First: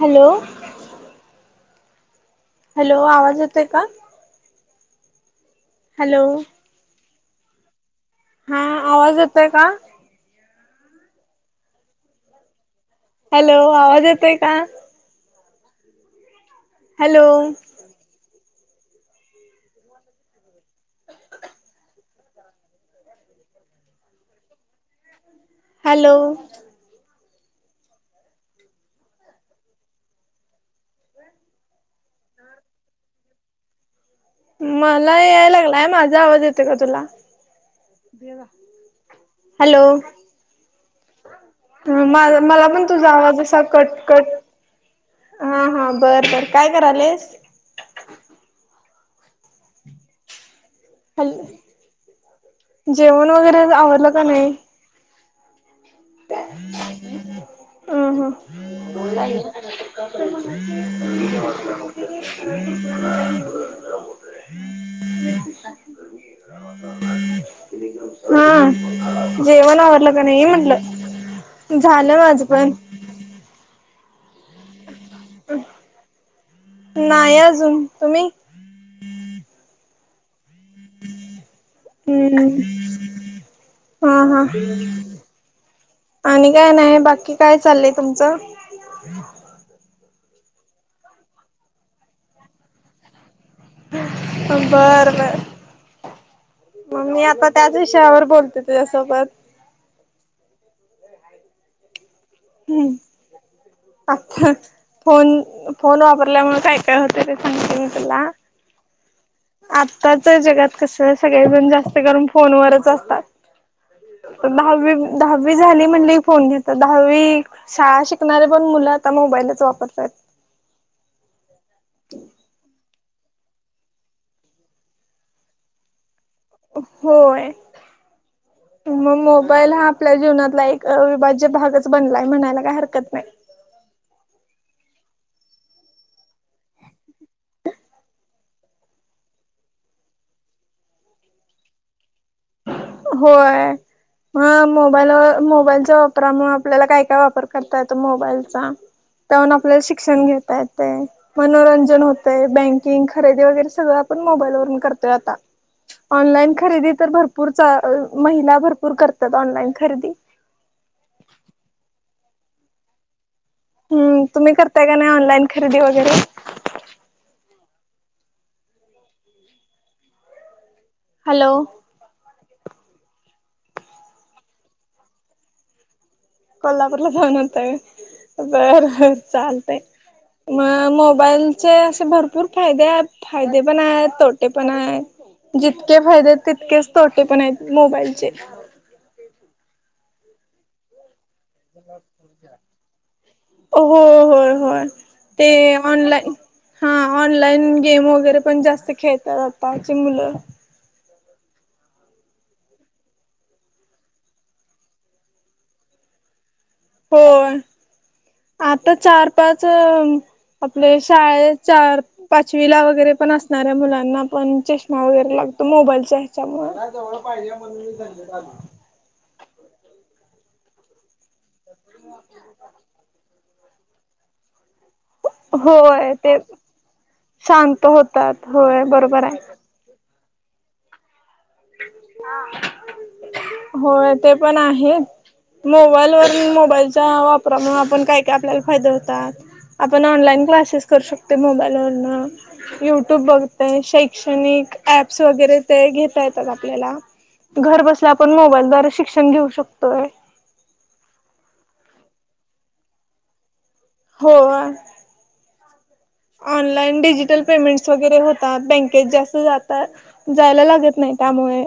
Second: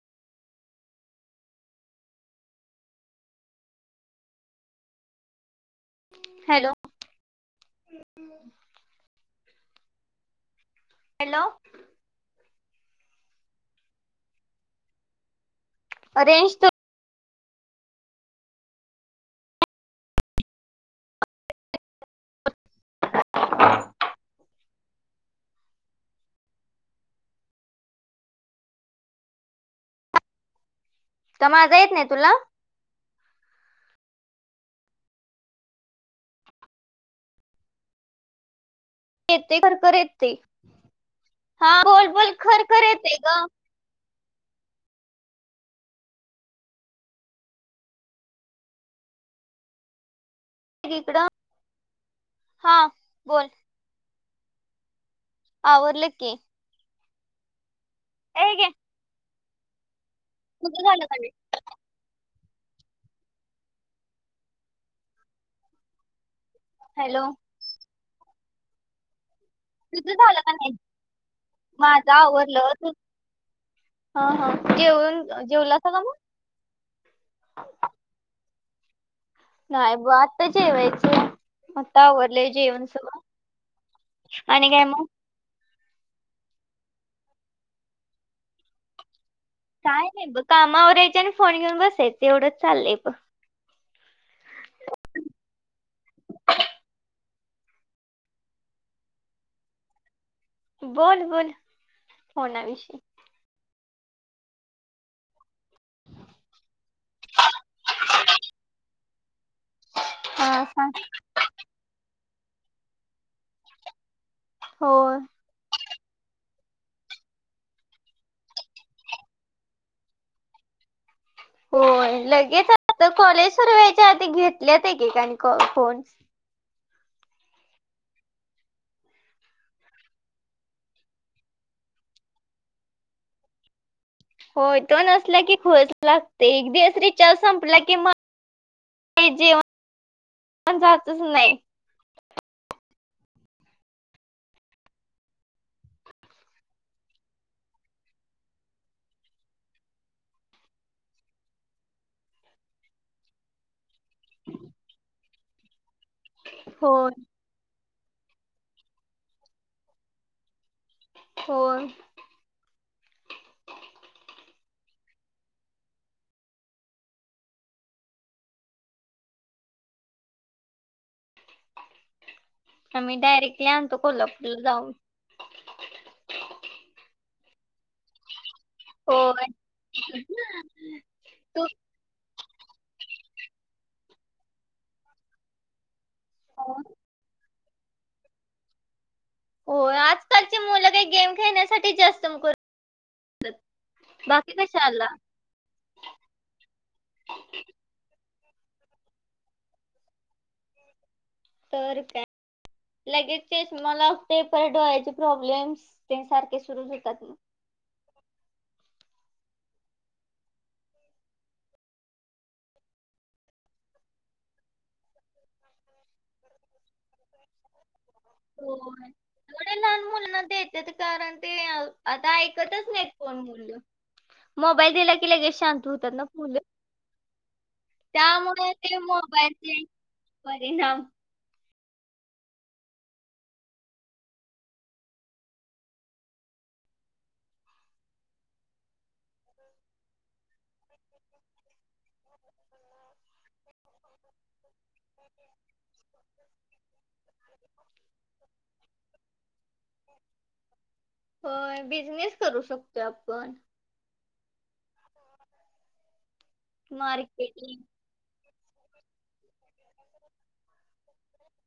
Hello! Hello! आवाज येतोय का? हॅलो! हा आवाज येतोय का? हॅलो! हॅलो! आवाज येतोय का? अ रेंज तु हॅलो! हॅलो! का माझा येत नाही तुला? मला याय लागलाय. माझा आवाज येतोय का तुला? येतोय भरपूर येतोय. ह माझ मला खरखर पण तुझा येते आवाज ग असा कट कट हा हा बरं बर, काय करालेस? इकडं हॅल, हा जेवण बोल वगैरे आवरलं का नाही? आवरलं की. ए गे हम तुझं झालं का नाही हम [unintelligible] [unintelligible] हॅलो! हा, जेवण आवरलं का नाही म्हंटलं? माझं आवरलं. त हा हा, जेवण जेवलासा का मग? नाही अजून तुम्ही नाही बा. आता जेवायचं, आता आवरलंय हम्म जेवण सगळं. हा हा, आणि काय मग आणि काय नाही बाकी काय चाललंय तुमचं? [unintelligible] काय नाही बघ, कामावर आवरायचे आणि फोन घेऊन बसायचं एवढंच चाललंय बघ. बर बर. मग मी आता त्याच विषयावर बोलते तुझ्यासोबत. बोल बोल. हम् फोनाविषयी आता फोन फोन वापरल्यामुळे काय काय होते ते सांगते मी तुला. आत्ताच हा जगात सांग कसं, सगळेजण जास्त करून फोनवरच असतात. दहावी, हो दहावी झाली म्हणली की फोन घेतात. दहावी शाळा शिकणारे पण मुलं आता मोबाईलच वापरता आहेत होय लगेच आता कॉलेजवर व्यायच्या आधी घेतल्यात एकेकाणी फोन होय मग मोबाईल हा आपल्या जीवनातला एक अविभाज्य भागच बनलाय म्हणायला काय हरकत नाही होय तो नसला की खुळच लागतेय, एक दिवस रिचार संपला की म का जेवण जातच नाही. होय. हा मोबाईल मोबाईलच्या वापरामुळे आपल्याला काय काय वापर करता येतो मोबाईलचा? त्याहून आपल्याला शिक्षण घेता येत मनोरंजन होतय बँकिंग खरेदी वगैरे सगळं न खरे होय भ महिला भरपूर करतात ऑनलाईन खरेदी हो ह्म तुम्ही करताय का नाही ऑनलाईन खरेदी वगैरे हॅलो आम्ही डायरेक्टली आणतो कोल्हापूर ला जाऊन कोल्हापूरला जाऊन होत बर होय चालते म म तू मोबाईलचे असे भरपूर फायदे आहेत फायदे पण आहेत तोटे पण आहेत जितके फायदे आहेत तितकेच तोटे पण आहेत मोबाईलचे हो आजकालचे मुलं काही गेम खेळण्यासाठी जास्त करू [unintelligible] हो हो बाकी होय कशाला ते ऑनलाईन हा ऑनलाईन गेम वगैरे पण जास्त खेळतात आताचे मुलं तर का लगेच ते मलाेपर डोळ्याचे प्रॉब्लेम्स ते सारखे सुरू होत मग. होय आता चार पाच आपले शाळे चार पाचवीला वगैरे पण असणाऱ्या मुलांना पण चष्मा वगैरे लागतो मोबाईलच्या ह्याच्यामुळे. पाहिजे म्हण मी सांग. हो थवडे लहान मुलाना देत. कार आता ऐकतचो मोईल. लगे शांत होतात होय ना ते फुलं. शांत होतात त्यामुळे होय ते बरोबर आहे. मोबाईलचे परिणाम. होय ते पण आहे. मोबाईल वून मोबाईलच्या वापरामुळे आपण काय काय आपल्याला फायदे होतात. आपण ऑनलाईन क्लासेस करू शकते मोबाईलवरन. युट्यूब बघते शैक्षणिक. अप्स वगैरे ते घेता येतात आपल्याला घर बसल्या आपण मोबाईलद्ारे शिकष. घेऊ शकतोय होय बिझनेस करू शकतो आपण. हो ऑनलान डिजिटल मार्केटिंग. पेमेंट् वगैरे हो. ता बँकेत जास्त जातात जायला लागत नाही त्यामुळे.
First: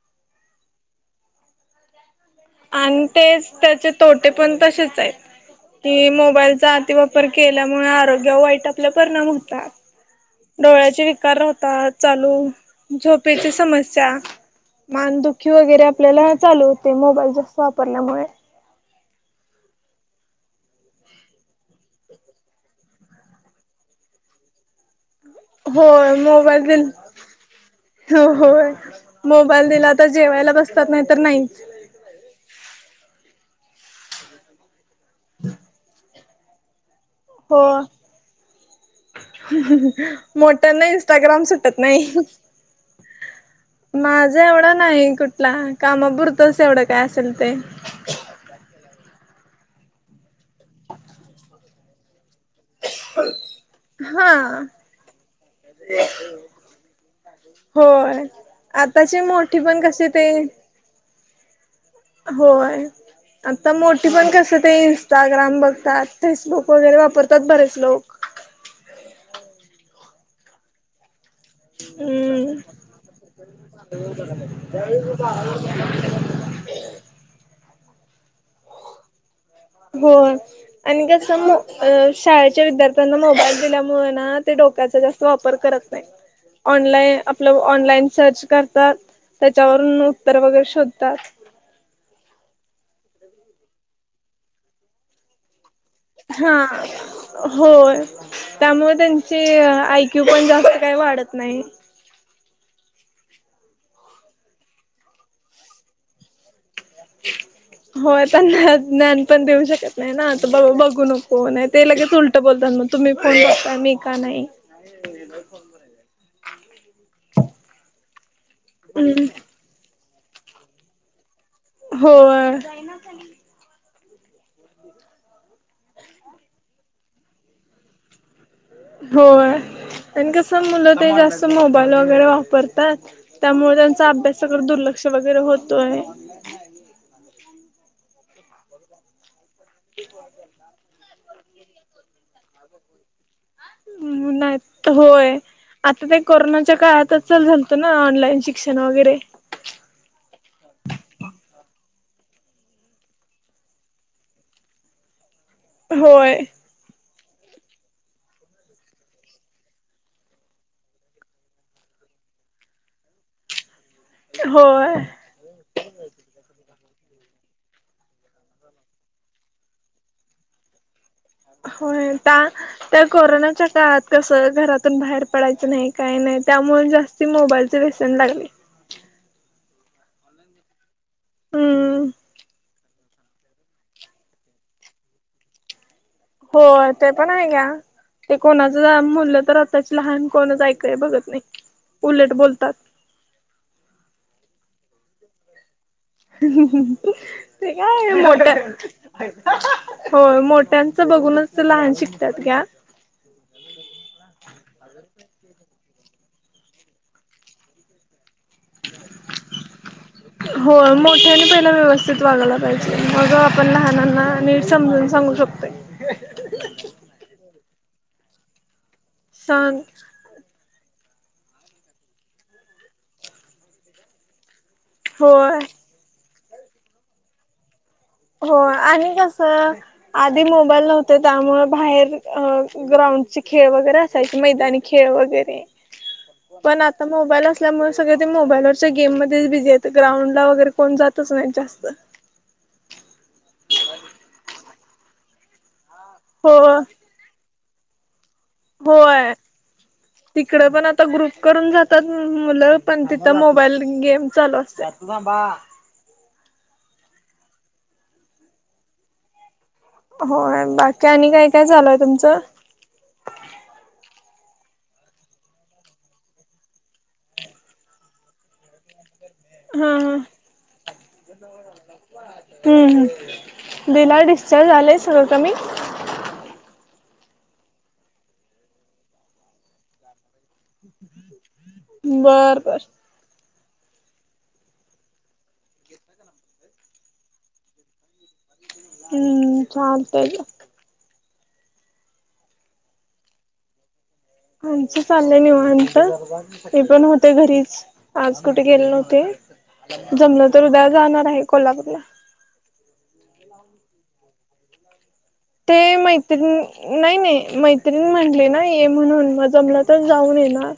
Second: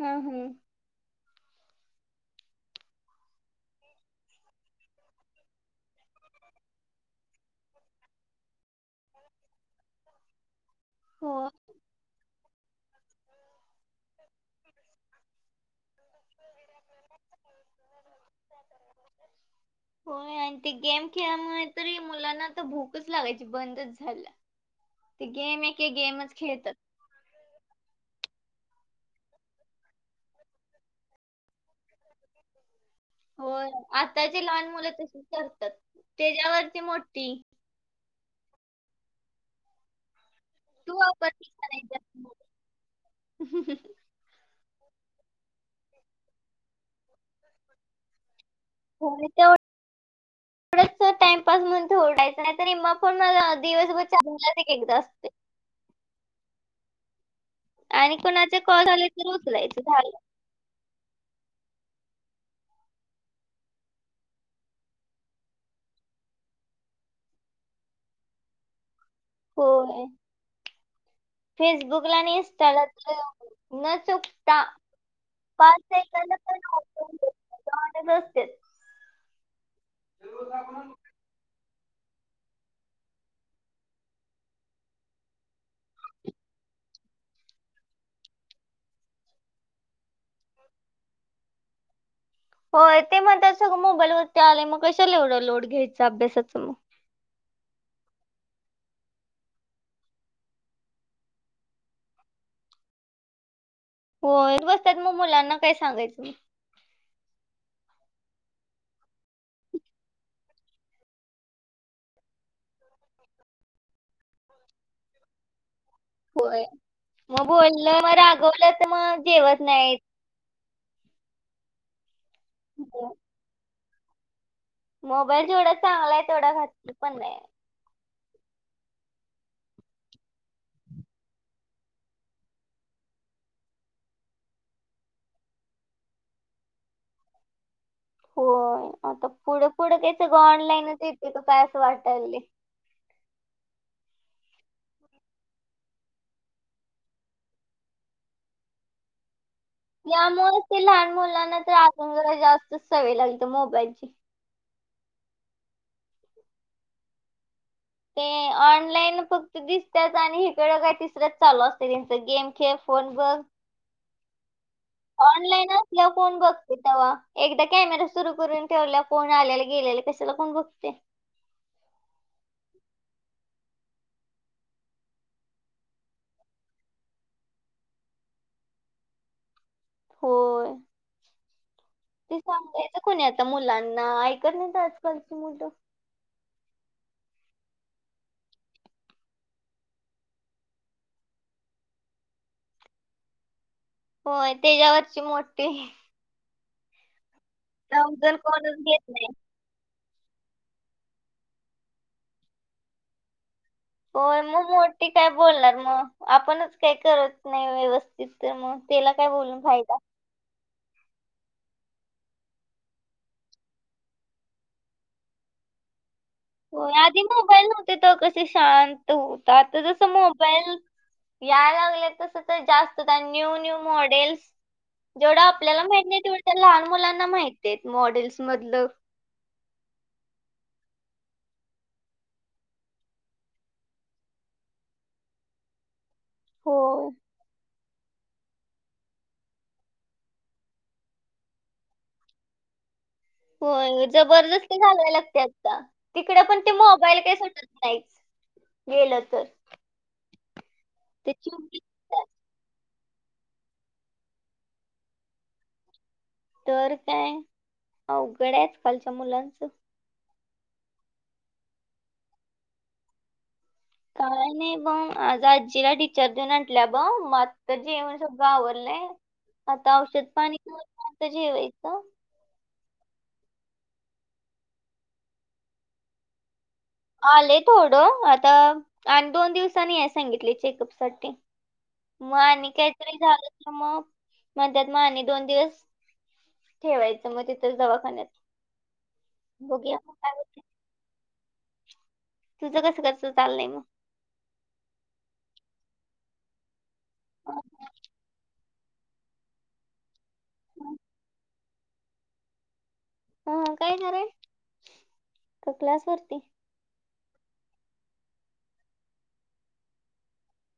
हम् हम्म आणि तेच त्याचे तोटे पण तसेच आहेत. कि मोबाईलचा अति वापर केल्यामुळे आरोग्या वाईट आपल्या परिणाम होतात डोळ्याचे विकार हो. होहता चालू झोपेची समस्या मानदुखी वगैरे आपल्याला चालू होते मोबाईल जास्त वापरल्यामुळे. होय आणि ते गेम खेळाल्यामुळे तरी मुलांना आता भूकच लागायची बंदच झालं हो खेळतात. मोबाईल हो होय मोबाईल दिला आता जेवायला बसतात नाही तर नाहीच होय आताची लहान मुलं तशी करतात त्याच्यावरती मोठी. हो मोठ्याना तू इंस्टाग्राम वापरतीस सुटत नाही. ह हं ह माझा एवढं नाही कुठला कामापुरतच एवढं काय असेल ते. हो तेड टाइमपास म्हणून डायचं नाहीतरी मग पण मला दिवसभर हा चांगलात एकदा असते [unintelligible] आणि होय कोणाचे कॉल आले आताची तर मोठीे पण उचलायचं कसे झालं. ते. हो आहे. आता मोठी पण कसं ते इंस्टाग्राम बघतात फेसबुक वगैरे वापरतात बरेच लोक. होय फेसबुकला आणि हम्म इंस्टाला [inaudible] न चुकता [unintelligible] होय आणि कसं मो अ शाळेच्या विद्यार्थ्यांना मोबाईल दिल्यामुळे ना ते डोक्याचा जास्त वापर करत नाही. ऑनलाईन आपलं ऑनलाईन सर्च करतात त्याच्यावरून उत्तर वगैरे शोधतात. होय ते म्हणत सगळं मोबाईल वरती आले मग कशाला एवढं लोड घ्याय हा. होय त्यामुळे त्यांची आयक्यू पण जास्त काही वाढत नाही. होय बसत्यात म मुलांना काय सांगायचं? ह होय त्यांना ज्ञान पण देऊ शकत नाही ना आता ब बघू नको ते लगेच उल टं बोलतात मग तुम्ही फोन बघताय मी का नाही. [unintelligible] होय मग बोललं मग रागवलं तर मग हम्म जेवत नाही. होय. होक मोबाईल जेवढा चांगला आहे तेवढा घातक पण आहे. होय आणि कसं मुलं ते जास्त मोबाईल वगैरे वापरतात त्यामुळे त्यांचा अभ्यासाकडे दुर्लक्ष वगैरे होतो आहे. होय आता पुढे पुढं काय सगळं ऑनलाईनच येते का काय असं वाटायले. नायेत होय. आता ते कोरोनाच्या काळात चालू झालतं ना ऑनलाईन शिक्षण वगैरे. यामुळे ते लहान मुलांना त्यातून जरा जास्त सवय लागते मोबाईलची. होय. ते ऑनलाईन फक्त दिसतच आणि इकडं काय तिसरंच चालू असते त्यांचं गेम खेळ, फोन बघ होय. ऑनलाईन असल्या फोन बघते तेव्हा एकदा कॅमेरा सुरू करून ठेवला फोन आल्याला गेलेला कशे चला कोण बघते. होय ता त्या कोरोनाच्या काळात कस घरातून बाहेर पडायचं नाही काही नाही त्यामुळे जास् ती मोबाईल व्यसन लागली. होय हम्म ते सांगयत ते कोणी आता मुलांना ऐकत नाहीत आजकालची मुलं. होय ते पण आहे ग. ते कोणाचं मुलं तर आताची लहान कोणचा ऐकय बघत नाही उलट बोलतात. होय त्याच्यावरची मोठी ते काय समजून कोणच घेत नाही मोठं हो मोठ्यांचं बघूनच ते लहान शिकतात घ्या. होय मग मोठी काय बोलणार मग आपणच काही करत नाही व्यवस्थित तीच तर मग तेला काय बोलून फायदा. हो मोठ्याने पहिला व्यवस्थित वागायला पाहिजे मग आपण लहानांना नीट समजून सांगू शकतोय होय आदी मोबाईल नव्हते तर कशे शांत होतात सांग जसं मोबाईल या लागल्यात तसं तर जास्त न्यू-न्यू मॉडेल्स जेवढं होय आपल्याला माहित नाही तेवढ्या त्या लहान मुलांना माहित आहेत मॉडेल्स हो मधलं आणि कसं आदी मोबाईल नव्हते त्यामुळे बाहेर अ ग्राउंडचे खेळ वगैरे असायचे मैदानी खेळ वगैरे हो पण आता मोबाईल अस त्यालमुळे सगळे ते मोबाईलवरच्या गेममध्येच बिझी येतं ग्राउंडला वगैरे कोण जातच नाहीत जास्त. होय जबरदस्ती घालवायला लागते आता तिकडे हो पण ते मोबाईल काही सुटत नाहीच. गेलं होय तर तिकड पण आता ग्रुप ते करून चिमटी जात तर मुलं पण तिथं मोबाईल गेम चालू असते तर काय अवघडाय आज कालच्या मुलांचं. होय बाकी आणि काय काय झालय तुमचं? काय नाही ब आज आजीला डीचार्ज देऊन आणटल्या ब म तर जेवण सगळं आवरलंय. हा आता ह औषध पाणीत [unintelligible] जेवायचं. हम्म दिला डिस्चार्ज आलंय सगळं कमी. आले थोडं आता आणि दोन दिवसांनी आहे सांगितले चेकअप साठी. मग बर आणि बर काहीतरी झालं ना मग म्हणतत मग आणि दोन दिवस ठेवायचं मग तिथं दवाखान्यात हम्म बघूया काय चालतय होतंय. तुझं कसं कसं चाललंय मग. आमच चाललंय निवांत मी पण होते हा, घरीच आज कुठ गेले नव्हते जमलं तर उद्या जाणार आहे कोल्हापूरला. ह काय खर आहे ते मैत्रीिणी नाही नाही मैत्रीिण म्हटले ना ये म्हणून मग जमला तर जाऊन ये ना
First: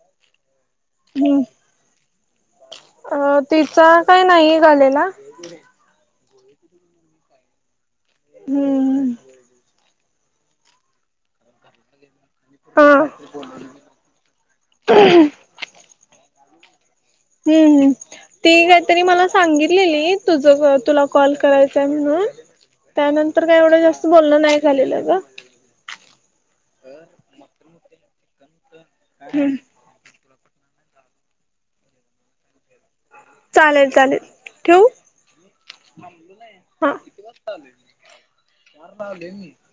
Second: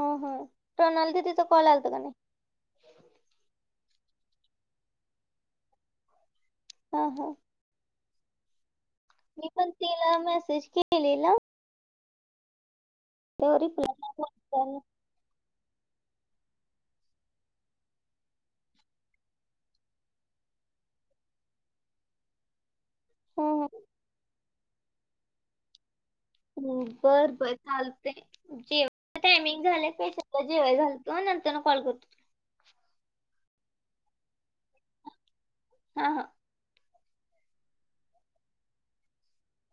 ह ह प्रणाल दीदी हम्म चा कॉल आलत का नाही? अ तिचा काय नाही झालेला. हा हा. हम्म. मी पण तिला मेसेज केलेला. हा तर रिप्लाय [unintelligible] ह [unintelligible] हम्म. ती काहीतरी मला सांगितलेली तुझ तुला कॉल करायचाय म्हणून त्यानंतर काय एवढं जास्त बोलणं नाही झालेलं ग. हम्म बर बर चालतंय, जेव हम्म टायमिंग झालं प जेवायला घालतो, नंतर न कॉल करतो चालेल, चालेल ठेऊ. हा हा हा [unintelligible]